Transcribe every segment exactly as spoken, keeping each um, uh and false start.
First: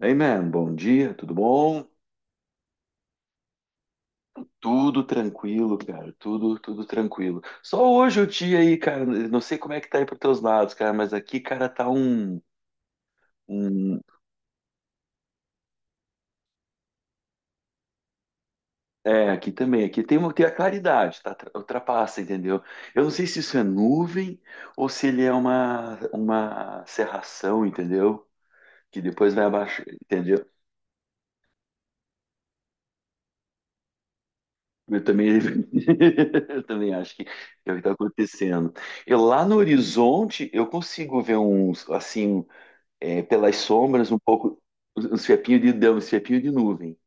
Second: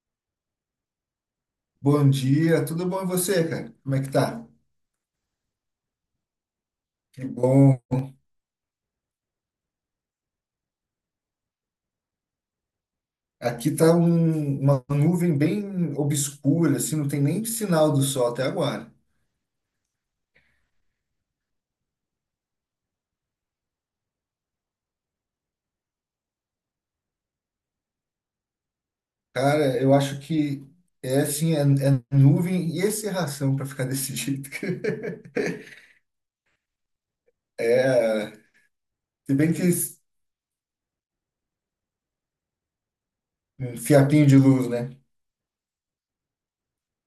Hey man, bom dia, tudo bom? Bom dia, tudo bom e você, cara? Como é que tá? Tudo tranquilo, cara, tudo, tudo Que tranquilo. bom. Só hoje o dia aí, cara, não sei como é que tá aí pros teus lados, cara, mas aqui, cara, tá um, Aqui tá um... um- uma nuvem bem obscura, assim, não tem nem sinal do sol até agora. É, aqui também, aqui tem, uma, tem a claridade, tá? Tra- Ultrapassa, entendeu? Eu não sei se isso é nuvem ou se ele é uma, uma cerração, entendeu? Que depois vai Cara, abaixar, eu acho entendeu? que é assim, é, é nuvem e encerração para ficar desse jeito. Eu também, eu também acho que é o que está É, acontecendo. E se lá bem no que s- horizonte eu consigo ver uns assim. É, pelas um sombras, um fiapinho de pouco. luz, né? Uns fiapinhos de deu, uns fiapinhos de nuvem.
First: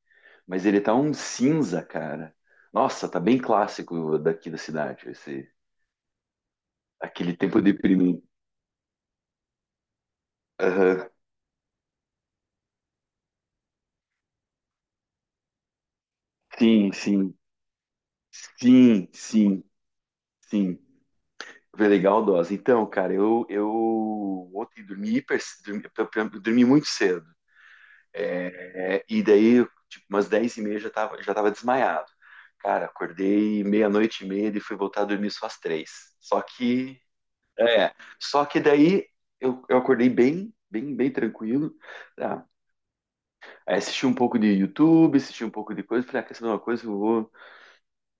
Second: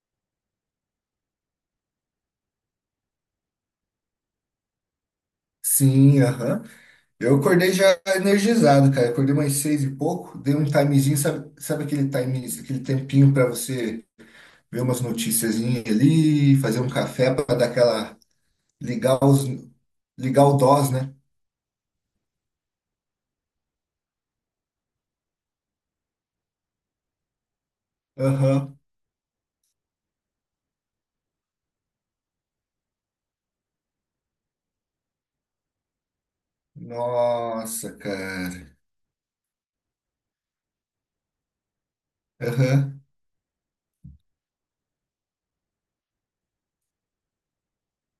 Mas ele tá um cinza, cara. Nossa, tá bem clássico daqui da cidade, esse, Sim, aham. aquele Eu tempo acordei já deprimido. energizado, cara. Acordei umas seis e pouco, dei um Aham. timezinho, sabe, sabe aquele time, aquele tempinho para você ver umas noticiazinhas ali, fazer um Sim, café sim, para dar aquela sim, ligar os sim, ligar o sim. D O S, né? Foi legal, dose. Então, cara, eu, eu ontem dormi hiper, dormi, dormi muito cedo. Aham. É, e daí, tipo, umas dez e meia já tava, já tava desmaiado. Cara, acordei meia-noite e meia e fui voltar a dormir só às três. Só que É, Nossa, só que cara. daí eu, eu acordei bem, bem, bem tranquilo. Tá? Aham. Aí assisti um pouco de YouTube, assisti um pouco de coisa, falei, ah, quer saber uma coisa? Eu vou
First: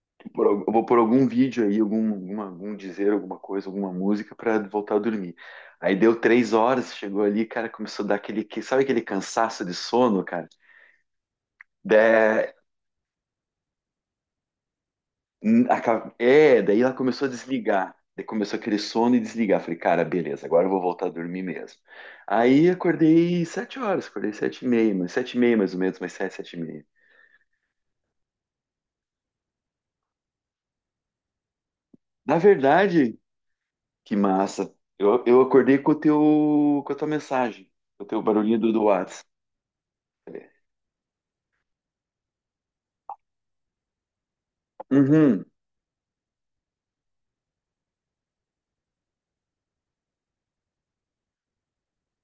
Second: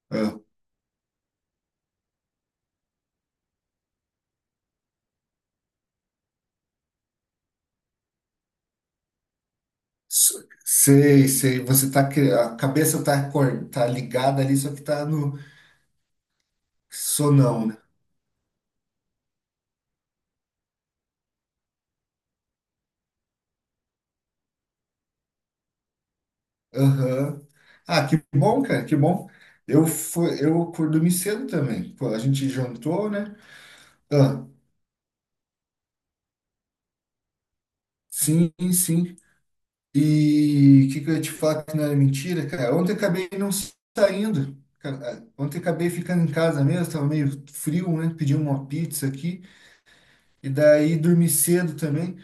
Ah, por, al- eu vou por algum vídeo aí, algum, alguma, algum dizer, alguma coisa, alguma música pra voltar a dormir. Aí deu três horas, chegou ali, cara, começou a dar aquele, que- sabe aquele cansaço de sono, cara? s- sei, sei. Você tá cri- a cabeça tá acor- tá ligada ali, só que tá no A ca- É, daí ela começou a sonão, né? desligar. Daí começou aquele sono e desligar. Falei, cara, beleza, agora eu vou voltar a dormir mesmo. Aí acordei sete horas, acordei sete e meia, mas sete e meia mais ou menos, mas sete, sete e meia. Aham. Ah, que bom, cara, que bom. Eu fui, eu dormi cedo também. Pô, a Na gente jantou, verdade, né? que Ah, massa. Eu, eu acordei com o teu, com a tua mensagem, com o teu sim, barulhinho do, do sim. WhatsApp. E o que, que eu ia te falar que não era mentira, cara? Ontem eu acabei não saindo. Cara, Uhum. ontem eu acabei ficando em casa mesmo, tava meio frio, né? Pedi uma pizza aqui. E daí dormi cedo também.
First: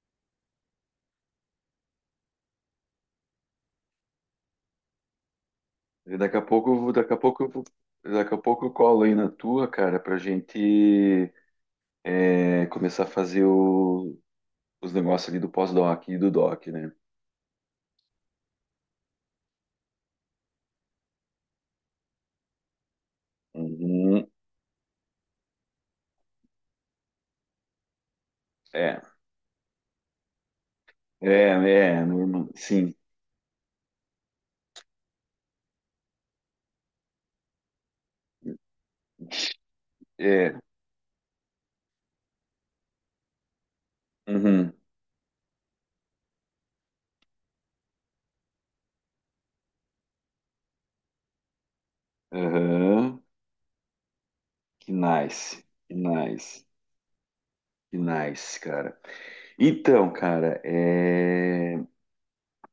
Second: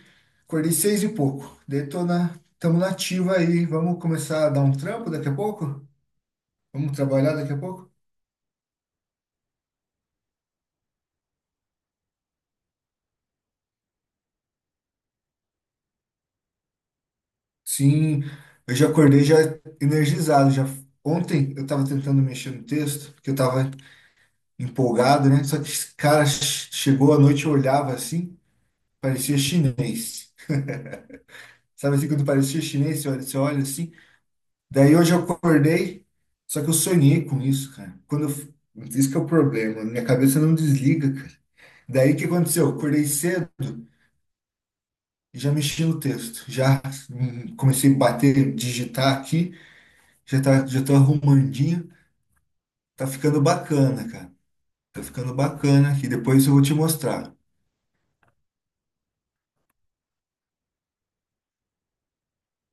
Acordei seis e pouco. Daí tô na, tamo na ativa aí. Vamos começar a dar um trampo daqui a pouco? E Daqui a pouco, eu Vamos vou- daqui a trabalhar pouco, eu daqui a vou- pouco? daqui a pouco eu colo aí na tua, cara, pra gente é, começar a fazer o- os negócios ali do pós-doc e do doc, né? Sim, eu já acordei já energizado. Já ontem eu estava tentando mexer no texto, porque eu estava Uhum. empolgado, né? Só que, cara, ch- chegou a noite, eu olhava assim. É, Parecia chinês. é, Sabe é, assim, quando normal. parecia Sim, chinês, você olha, você olha assim. Daí hoje eu acordei, só que eu sonhei com isso, cara. Quando eu, f- isso que é o problema, minha cabeça é. não desliga, cara. Daí o que aconteceu? Eu acordei cedo Uhum. e já mexi no texto. Já hum, comecei a bater, digitar aqui, já tá, já tô arrumandinho. Tá Aham. ficando bacana, cara. Que Tá ficando nice, bacana que aqui. Depois eu vou nice, te mostrar. que nice, cara. Então, cara, é...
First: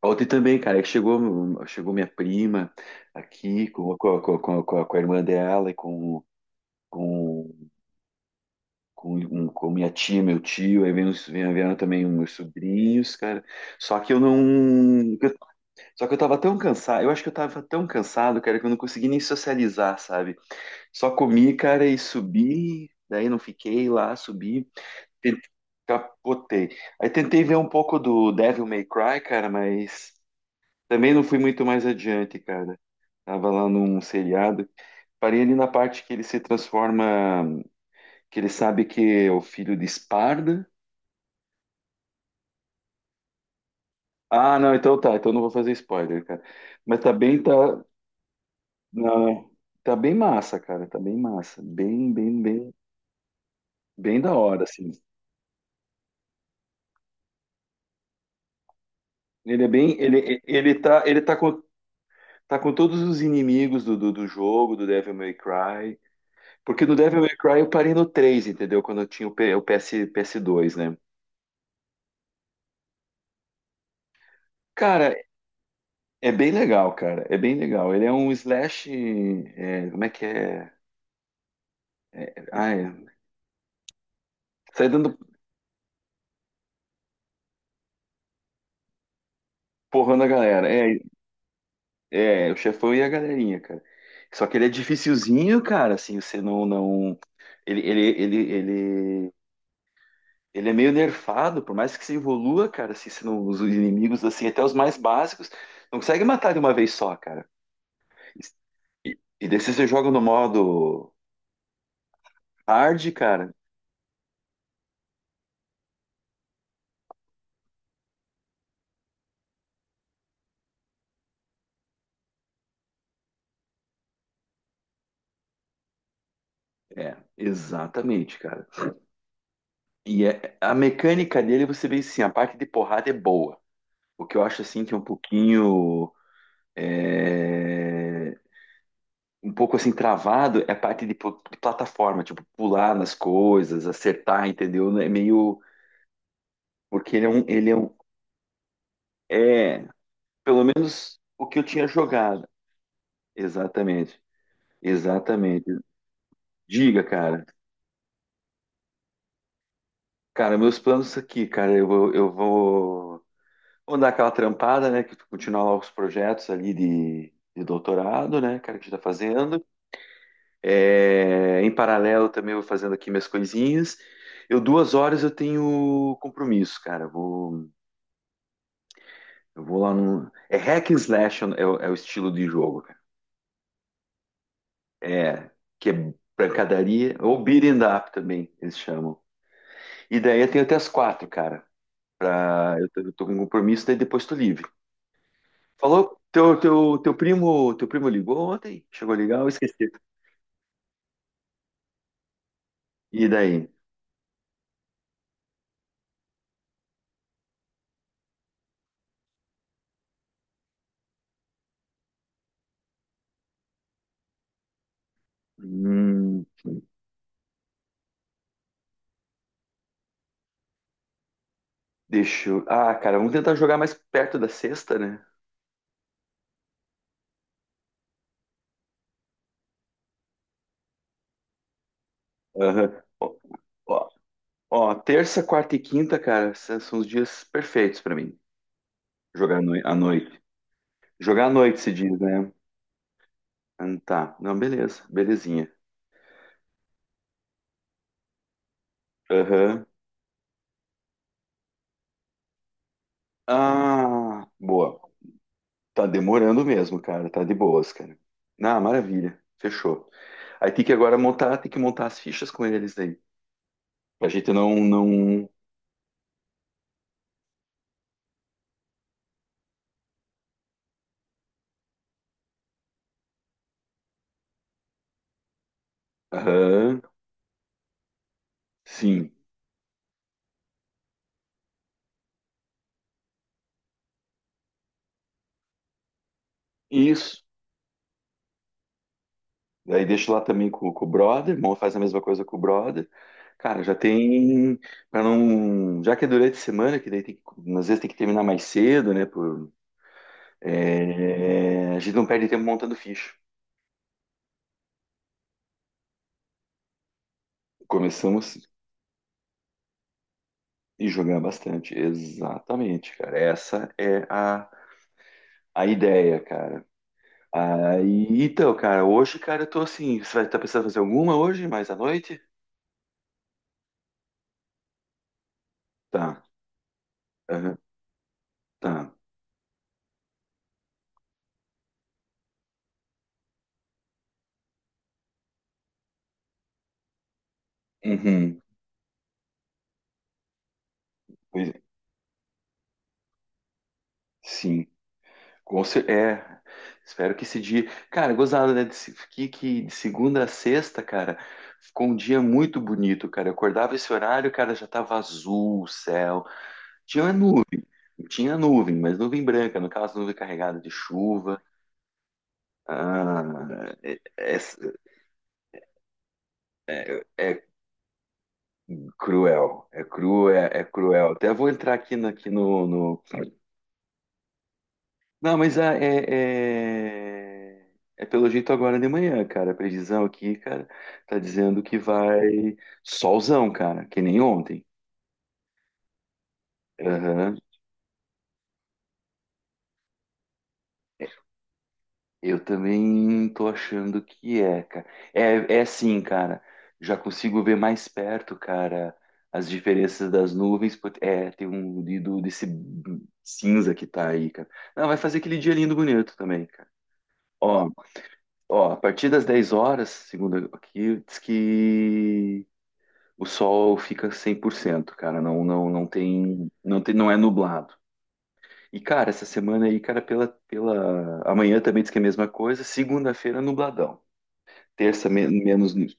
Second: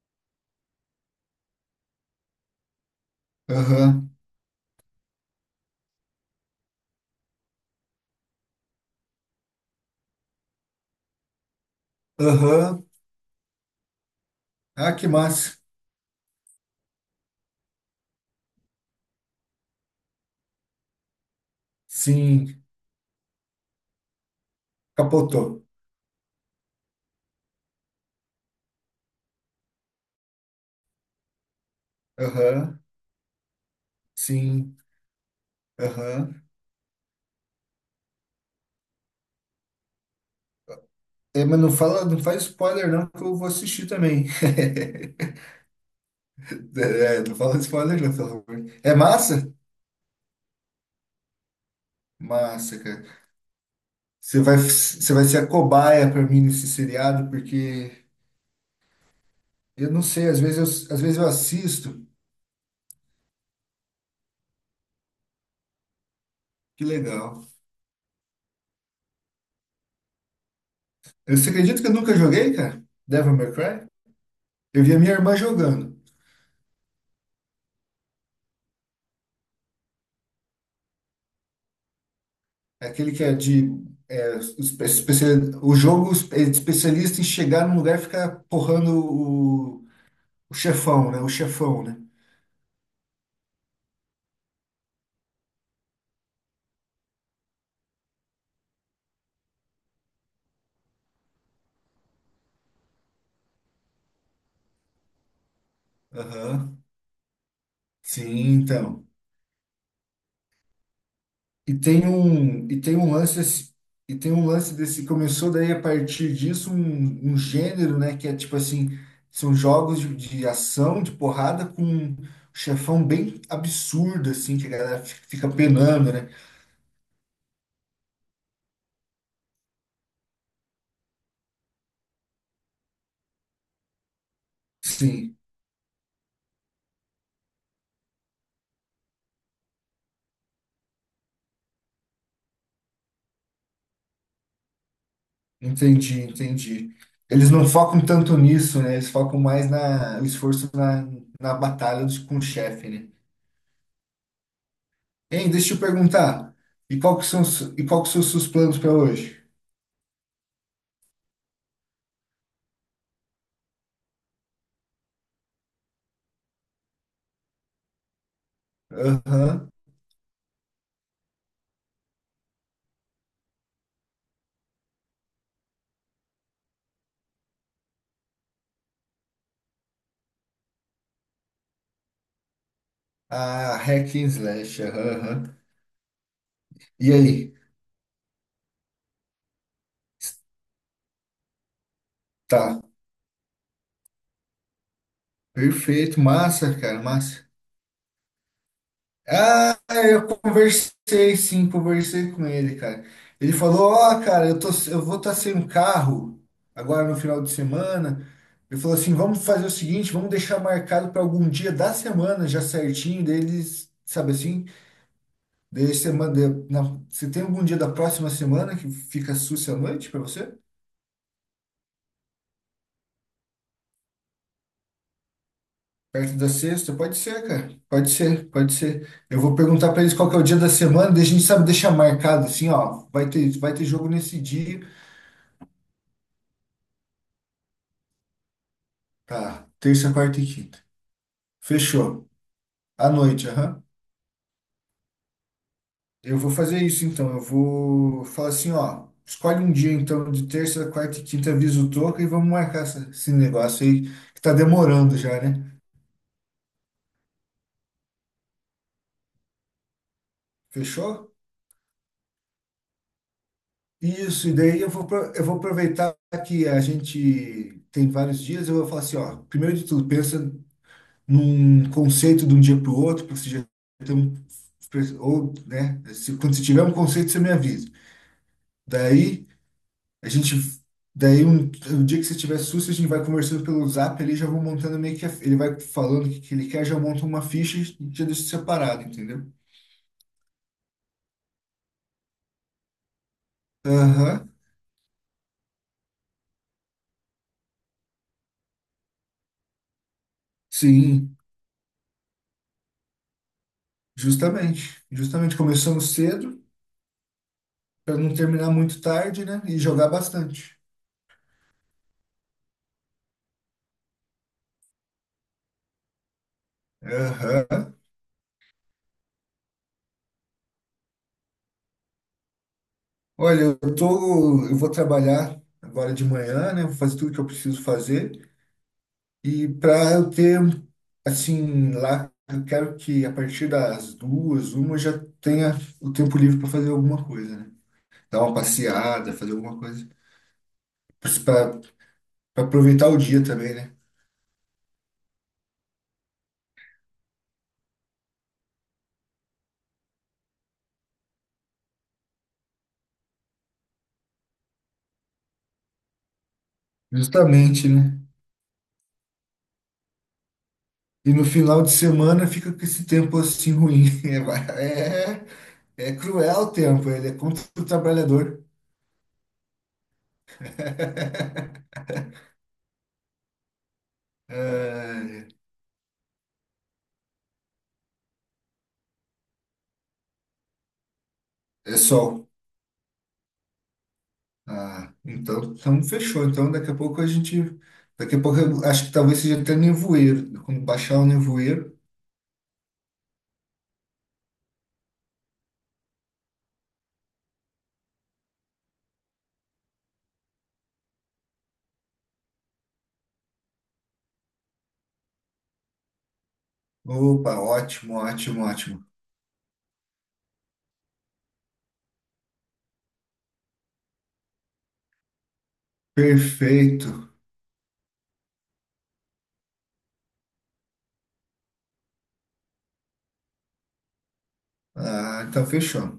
ontem também, cara, que chegou, chegou minha prima aqui com, Aham, com, com, com, com a com a irmã dela e com, com, com, um- com minha tia, meu tio, aí vieram, vieram vieram também os meus aham. sobrinhos, cara. Só que eu Ah, que não. massa. Só que eu tava tão cansado, eu acho que eu tava tão cansado, cara, que eu não consegui nem socializar, sabe? Só comi, cara, e Sim, subi, daí não fiquei lá, subi, te- capotou. capotei. Aí tentei ver um pouco do Devil May Cry, cara, mas também não fui muito mais adiante, cara. Aham, Tava lá num seriado, sim. parei ali na parte que ele se Aham. transforma, que ele sabe que é o filho de Esparda. É, mas não fala, não faz spoiler não, que eu vou assistir também. Ah, não, então tá, então não vou fazer spoiler, cara. Mas tá É, não bem, tá, fala spoiler não, pelo amor. É não, é. massa? Tá bem massa, cara. Tá bem massa. Bem, bem, bem, Massa, cara. bem da Você vai, hora, assim. você vai ser a cobaia pra mim nesse seriado, porque Ele é eu bem. não sei, Ele, às ele vezes eu, às tá, vezes ele eu tá com, assisto. tá com todos os inimigos do, do, do jogo, do Devil May Cry. Que Porque no Devil legal. May Cry eu parei no três, entendeu? Quando eu tinha o, P- o P S, ps dois, né? Eu- Você acredita que eu nunca joguei, cara? Devil May Cry? Eu vi a minha Cara, irmã jogando. é bem legal, cara. É bem legal. Ele é um slash. É, como é que é? É Ai, aquele que é de, é, espe- sai dando especia- o jogo é especialista em chegar num lugar e ficar porrando o, porrão na o galera. É, chefão, né? O chefão, né? é, o chefão e a galerinha, cara. Só que ele é dificilzinho, cara, assim, você não, não. Ele, ele, ele, ele, ele é meio nerfado, por mais que você evolua, cara, assim, você não, os inimigos, assim, até os mais básicos, não consegue matar de uma Aham. vez só, cara. Sim, então. E, e daí se você joga no modo E tem um, e tem hard, um lance, cara, esse- e tem um lance desse, começou daí a partir disso um, um gênero, né, que é tipo assim, são jogos de, de ação, de porrada com um chefão bem absurdo assim, que a galera fi- fica penando, né? é, exatamente, cara. E é- a mecânica dele, você vê, assim, a parte de porrada é boa. O que eu acho, assim, que é um Sim, pouquinho... é, um pouco assim travado é a parte de, pl- de plataforma, tipo, pular nas coisas, acertar, entendeu? É meio. entendi, entendi. Porque ele é um. Eles não Ele é, um- focam tanto nisso, né? Eles focam mais é, na, o pelo esforço na, menos o na que eu tinha batalha dos- com o jogado. chefe, né? Exatamente. Hein, Exatamente. deixa eu perguntar. E Diga, qual que são, cara. os- e qual que são os seus planos para hoje? Cara, meus planos aqui, cara, eu, vou- eu vou. Vou dar aquela trampada, né? Que continuar lá os projetos ali de, de doutorado, né, cara, que a gente tá fazendo. Aham. É, em paralelo também eu vou fazendo aqui minhas coisinhas. Eu duas horas eu tenho compromisso, cara. Eu vou, eu vou lá no. É hack and slash, é, o é o estilo de jogo, cara. A hack and slash. Aham, aham. É que é E pancadaria ou aí? beat 'em up também eles chamam. E daí eu tenho até as quatro, cara. Ah, Tá. eu tô, eu tô com um compromisso, daí depois tô livre. Falou? Perfeito. Teu, Massa, teu, cara. teu Massa. primo, teu primo ligou ontem? Chegou a ligar? Eu Ah, esqueci. eu conversei, sim. Conversei com ele, cara. E Ele daí? falou, ó, cara, eu tô, eu vou estar sem um carro agora no final de semana. Ele falou assim, vamos fazer o seguinte, vamos deixar marcado para algum dia da semana já certinho deles, sabe assim? Daí semana, Hum, de- na, você tem algum dia da próxima semana que fica sussa à noite para você? deixa eu... Ah, cara, vamos tentar jogar mais perto da sexta, né? Perto da sexta? Pode ser, cara. Pode ser, pode ser. Eu vou perguntar pra eles qual que é o dia da semana, daí a gente sabe deixar marcado assim, Aham. ó. Vai Ó, ter, vai ter ó, jogo nesse dia. ó, terça, quarta e quinta, cara, são são os dias perfeitos pra mim. Jogar à Tá, noi- à terça, quarta noite. e quinta. Jogar à noite se diz, Fechou. né? À noite, aham. Ah, tá. Não, beleza. Belezinha. Eu vou fazer isso então. Eu vou falar assim, ó. Escolhe um Aham. dia então de terça, quarta e quinta, avisa o Toca e vamos marcar essa- esse negócio aí que Ah, tá boa. demorando já, né? Tá demorando mesmo, cara. Tá de boas, cara. Ah, maravilha. Fechou. Aí tem que agora Fechou? montar, tem que montar as fichas com eles daí. Pra Isso, gente e não, daí eu vou, pro- eu não. vou aproveitar que a gente tem vários dias, eu vou falar assim, ó, primeiro de tudo, pensa num conceito de um dia para o outro, porque você já tem um, ou, né, se, quando você tiver um Aham. conceito, você me avisa. Sim. Daí, a gente, daí um, um dia que você tiver susto, a gente vai conversando pelo Zap, ele já vou montando meio que, a- ele vai falando o que, que ele quer, já monta uma Isso. ficha e já deixa separado, entendeu? Daí deixo lá também com, com, o brother, irmão faz a mesma coisa com o brother. Cara, já Aham, tem para não, já que é durante a semana, que daí tem que, às vezes tem que terminar mais cedo, né, por sim, é, a gente não perde tempo montando ficha. justamente. Justamente começamos cedo, para não Começamos terminar muito tarde, né, e jogar bastante. e jogando bastante. Exatamente, cara. Essa é a, a ideia, cara. Aham. Aí, então, cara, hoje, cara, eu tô assim, você vai estar pensando em fazer alguma hoje, mais à noite? Olha, eu tô, eu vou trabalhar agora de Tá. manhã, né? Vou fazer tudo que eu Aham, preciso fazer. tá. E para eu ter, assim, lá, eu quero que a partir das duas, uma, eu já tenha o tempo livre para fazer alguma coisa, né? Dar uma Uhum. passeada, fazer alguma coisa. Pois é. Para aproveitar o dia também, né? Sim. Com cer- É, espero que esse dia. Cara, gozado, né? de se- Que, que de segunda a sexta, cara, ficou um dia muito bonito, cara. Eu acordava esse horário, cara, já tava azul o céu. Tinha nuvem, Justamente, né? tinha nuvem, mas nuvem branca, no caso, nuvem carregada de E no chuva. final de semana fica com esse tempo assim Ah, ruim. é, É, é, é cruel o tempo, é, ele é é- contra é o trabalhador. cruel, é cruel, é é cruel. Até vou entrar aqui, na- aqui no, no- É, Não, mas ah, é, é, é pelo jeito agora de manhã, cara. A previsão aqui, cara, tá dizendo É que sol. vai solzão, cara, que nem ontem. Ah, então, então fechou. Então daqui a pouco a Aham. gente. Daqui a pouco eu acho que talvez seja até nevoeiro. Quando baixar o nevoeiro. Eu também tô achando que é, cara. É, é sim, cara. Já consigo ver mais perto, cara, as diferenças das nuvens. Pô, é, tem um de- do- desse cinza que tá aí, cara. Não, vai fazer aquele dia lindo bonito também, cara. Opa, Ó, ótimo, ótimo, ó, a ótimo. partir das dez horas, segundo aqui, diz que o sol fica cem por cento, cara, não não não tem não tem não Perfeito. é nublado. E cara, essa semana aí, cara, pela pela amanhã também diz que é a mesma coisa, segunda-feira nubladão, terça Ah, men- então menos fechou. nu-. O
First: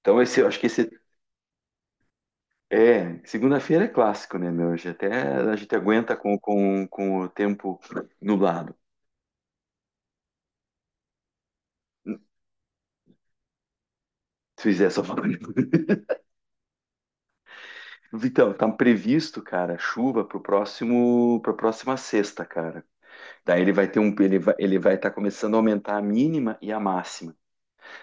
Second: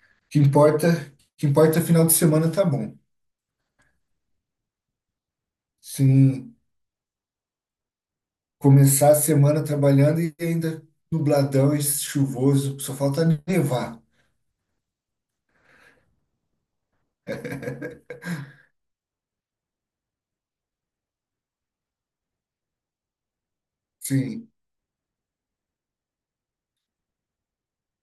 Então que esse eu acho que importa, esse o que importa é final de semana tá bom. é, segunda-feira é clássico, né, meu? Hoje até a gente aguenta com Sim, com, com o tempo nublado. começar a semana trabalhando e ainda nubladão e chuvoso, só falta nevar. Se fizer só falando. Vitão, tá previsto, cara, chuva pro próximo, pra próxima sexta, cara. Daí ele vai ter um, ele Sim. vai, ele vai estar começando a aumentar a mínima e a máxima.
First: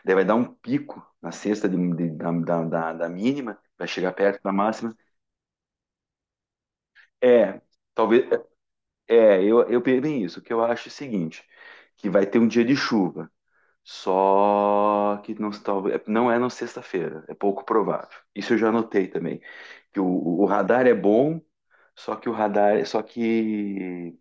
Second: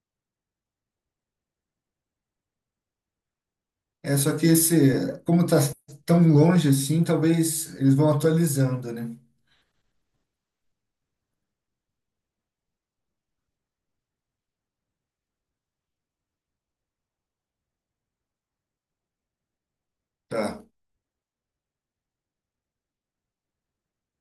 Daí vai dar um pico na sexta de- de- da, da, da- da mínima, vai chegar É só perto que da esse, máxima. como tá tão longe assim, É, talvez eles vão talvez. atualizando, né? É, eu, eu penso bem isso. O que eu acho é o seguinte: que vai ter um dia de chuva. Só que não, talvez, não é na sexta-feira, é pouco provável. Isso eu já notei também. Que o, o Tá. radar é bom, só que o radar, só que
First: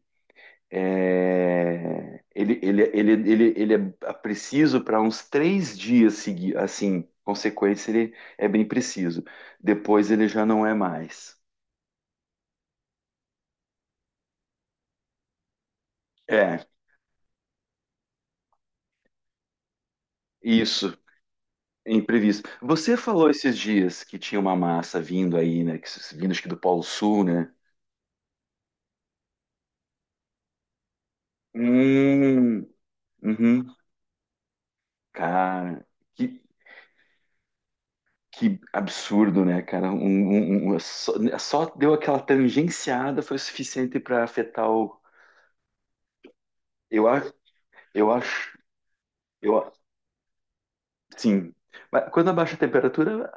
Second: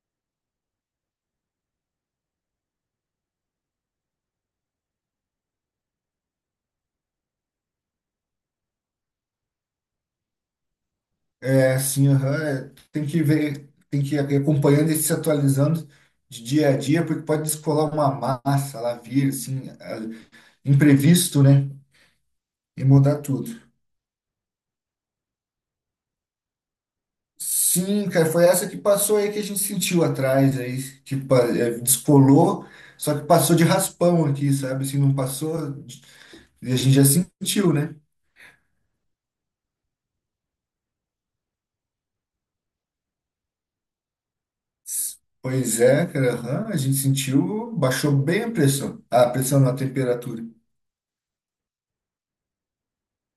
É, ele, ele, ele, ele, ele é preciso para uns três dias seguir, assim, consequência, ele é bem preciso. Depois ele já não é mais. É, assim, aham, é, tem que ver, tem que ir acompanhando e se atualizando de É, dia a dia, porque pode descolar uma massa lá vir, assim, a- isso, imprevisto, né? imprevisto. E Você mudar falou esses tudo. dias que tinha uma massa vindo aí, né? que se- vindo acho que do Polo Sul, né? Sim, cara, foi essa que passou aí que a gente sentiu atrás, aí, que pa- é, descolou, Hum. só que passou de Uhum. raspão aqui, sabe? Assim, não passou, Cara, de- que, e a gente já sentiu, né? que absurdo, né, cara? Um, um- um- um, só, só deu aquela tangenciada foi o suficiente para afetar o. S- Pois é, cara, aham, a gente Eu acho. sentiu, Eu baixou bem a acho, pressão, a eu, pressão a- na temperatura. sim. Mas quando abaixa a temperatura,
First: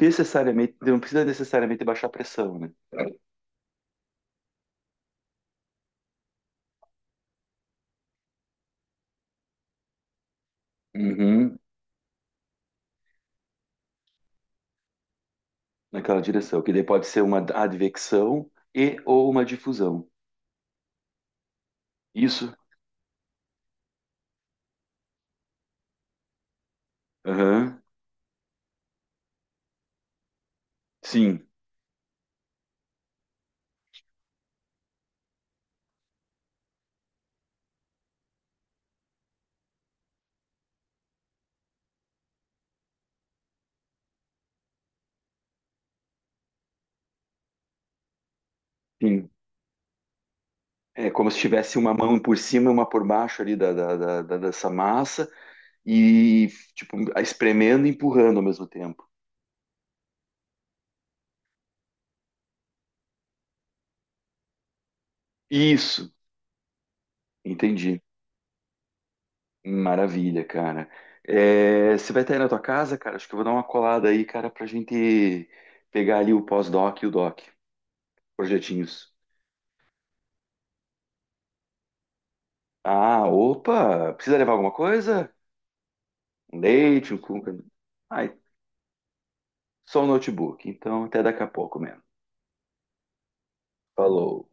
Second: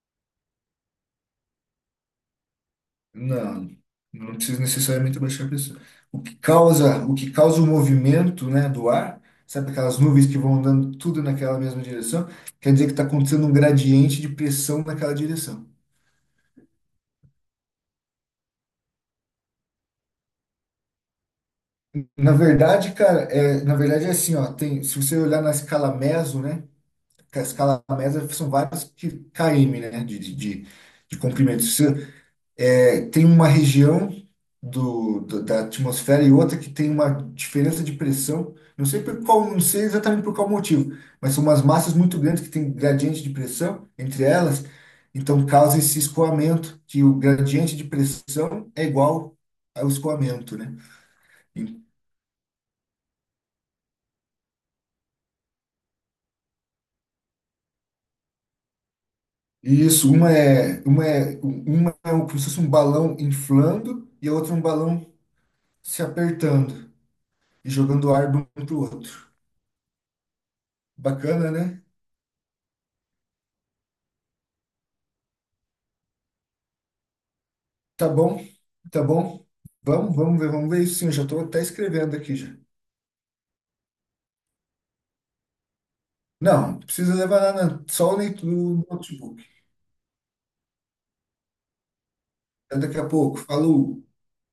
necessariamente, não precisa necessariamente baixar a pressão, né? Não, não precisa necessariamente abaixar a pressão. O que causa, o que causa o movimento, né, do ar, sabe aquelas nuvens que vão andando tudo Uhum. naquela mesma direção? Quer dizer que está acontecendo um gradiente de pressão naquela direção. Naquela direção, que daí pode ser uma advecção e ou uma difusão. Na Isso? verdade, cara, é, na verdade é assim, ó, tem, se você olhar na escala meso, né, que a Aham. escala meso são várias que quilômetros, né, de, de, de de Sim, comprimento. Se você é, tem uma região do, do- da atmosfera e outra que tem uma diferença de pressão. Não sei por qual, não sei exatamente por qual motivo, mas são umas massas muito grandes que têm gradiente de pressão entre elas, então causa esse escoamento, que o gradiente de pressão é sim. igual ao escoamento, né? É como se tivesse uma mão por cima e uma por baixo ali da, da, da, da- dessa massa e, tipo, espremendo e empurrando ao mesmo tempo. E isso, uma é, uma é, uma é um, como se fosse um balão inflando e a outra um balão se Isso, apertando e entendi. jogando ar de um para o outro. Maravilha, cara. Bacana, né? É, você vai estar aí na tua casa, cara? Acho que eu vou dar uma colada aí, cara, pra gente pegar ali o pós-doc e o doc, Tá bom, tá projetinhos. bom. Vamos, vamos ver, vamos ver isso sim. Eu já tô até escrevendo aqui já. Ah, opa! Precisa levar alguma coisa? Um Não, não leite, precisa um levar cuca. nada, não. Só o Ai, leitura do notebook. só um notebook. Então, até daqui a pouco mesmo. Até daqui a pouco. Falou. Falou.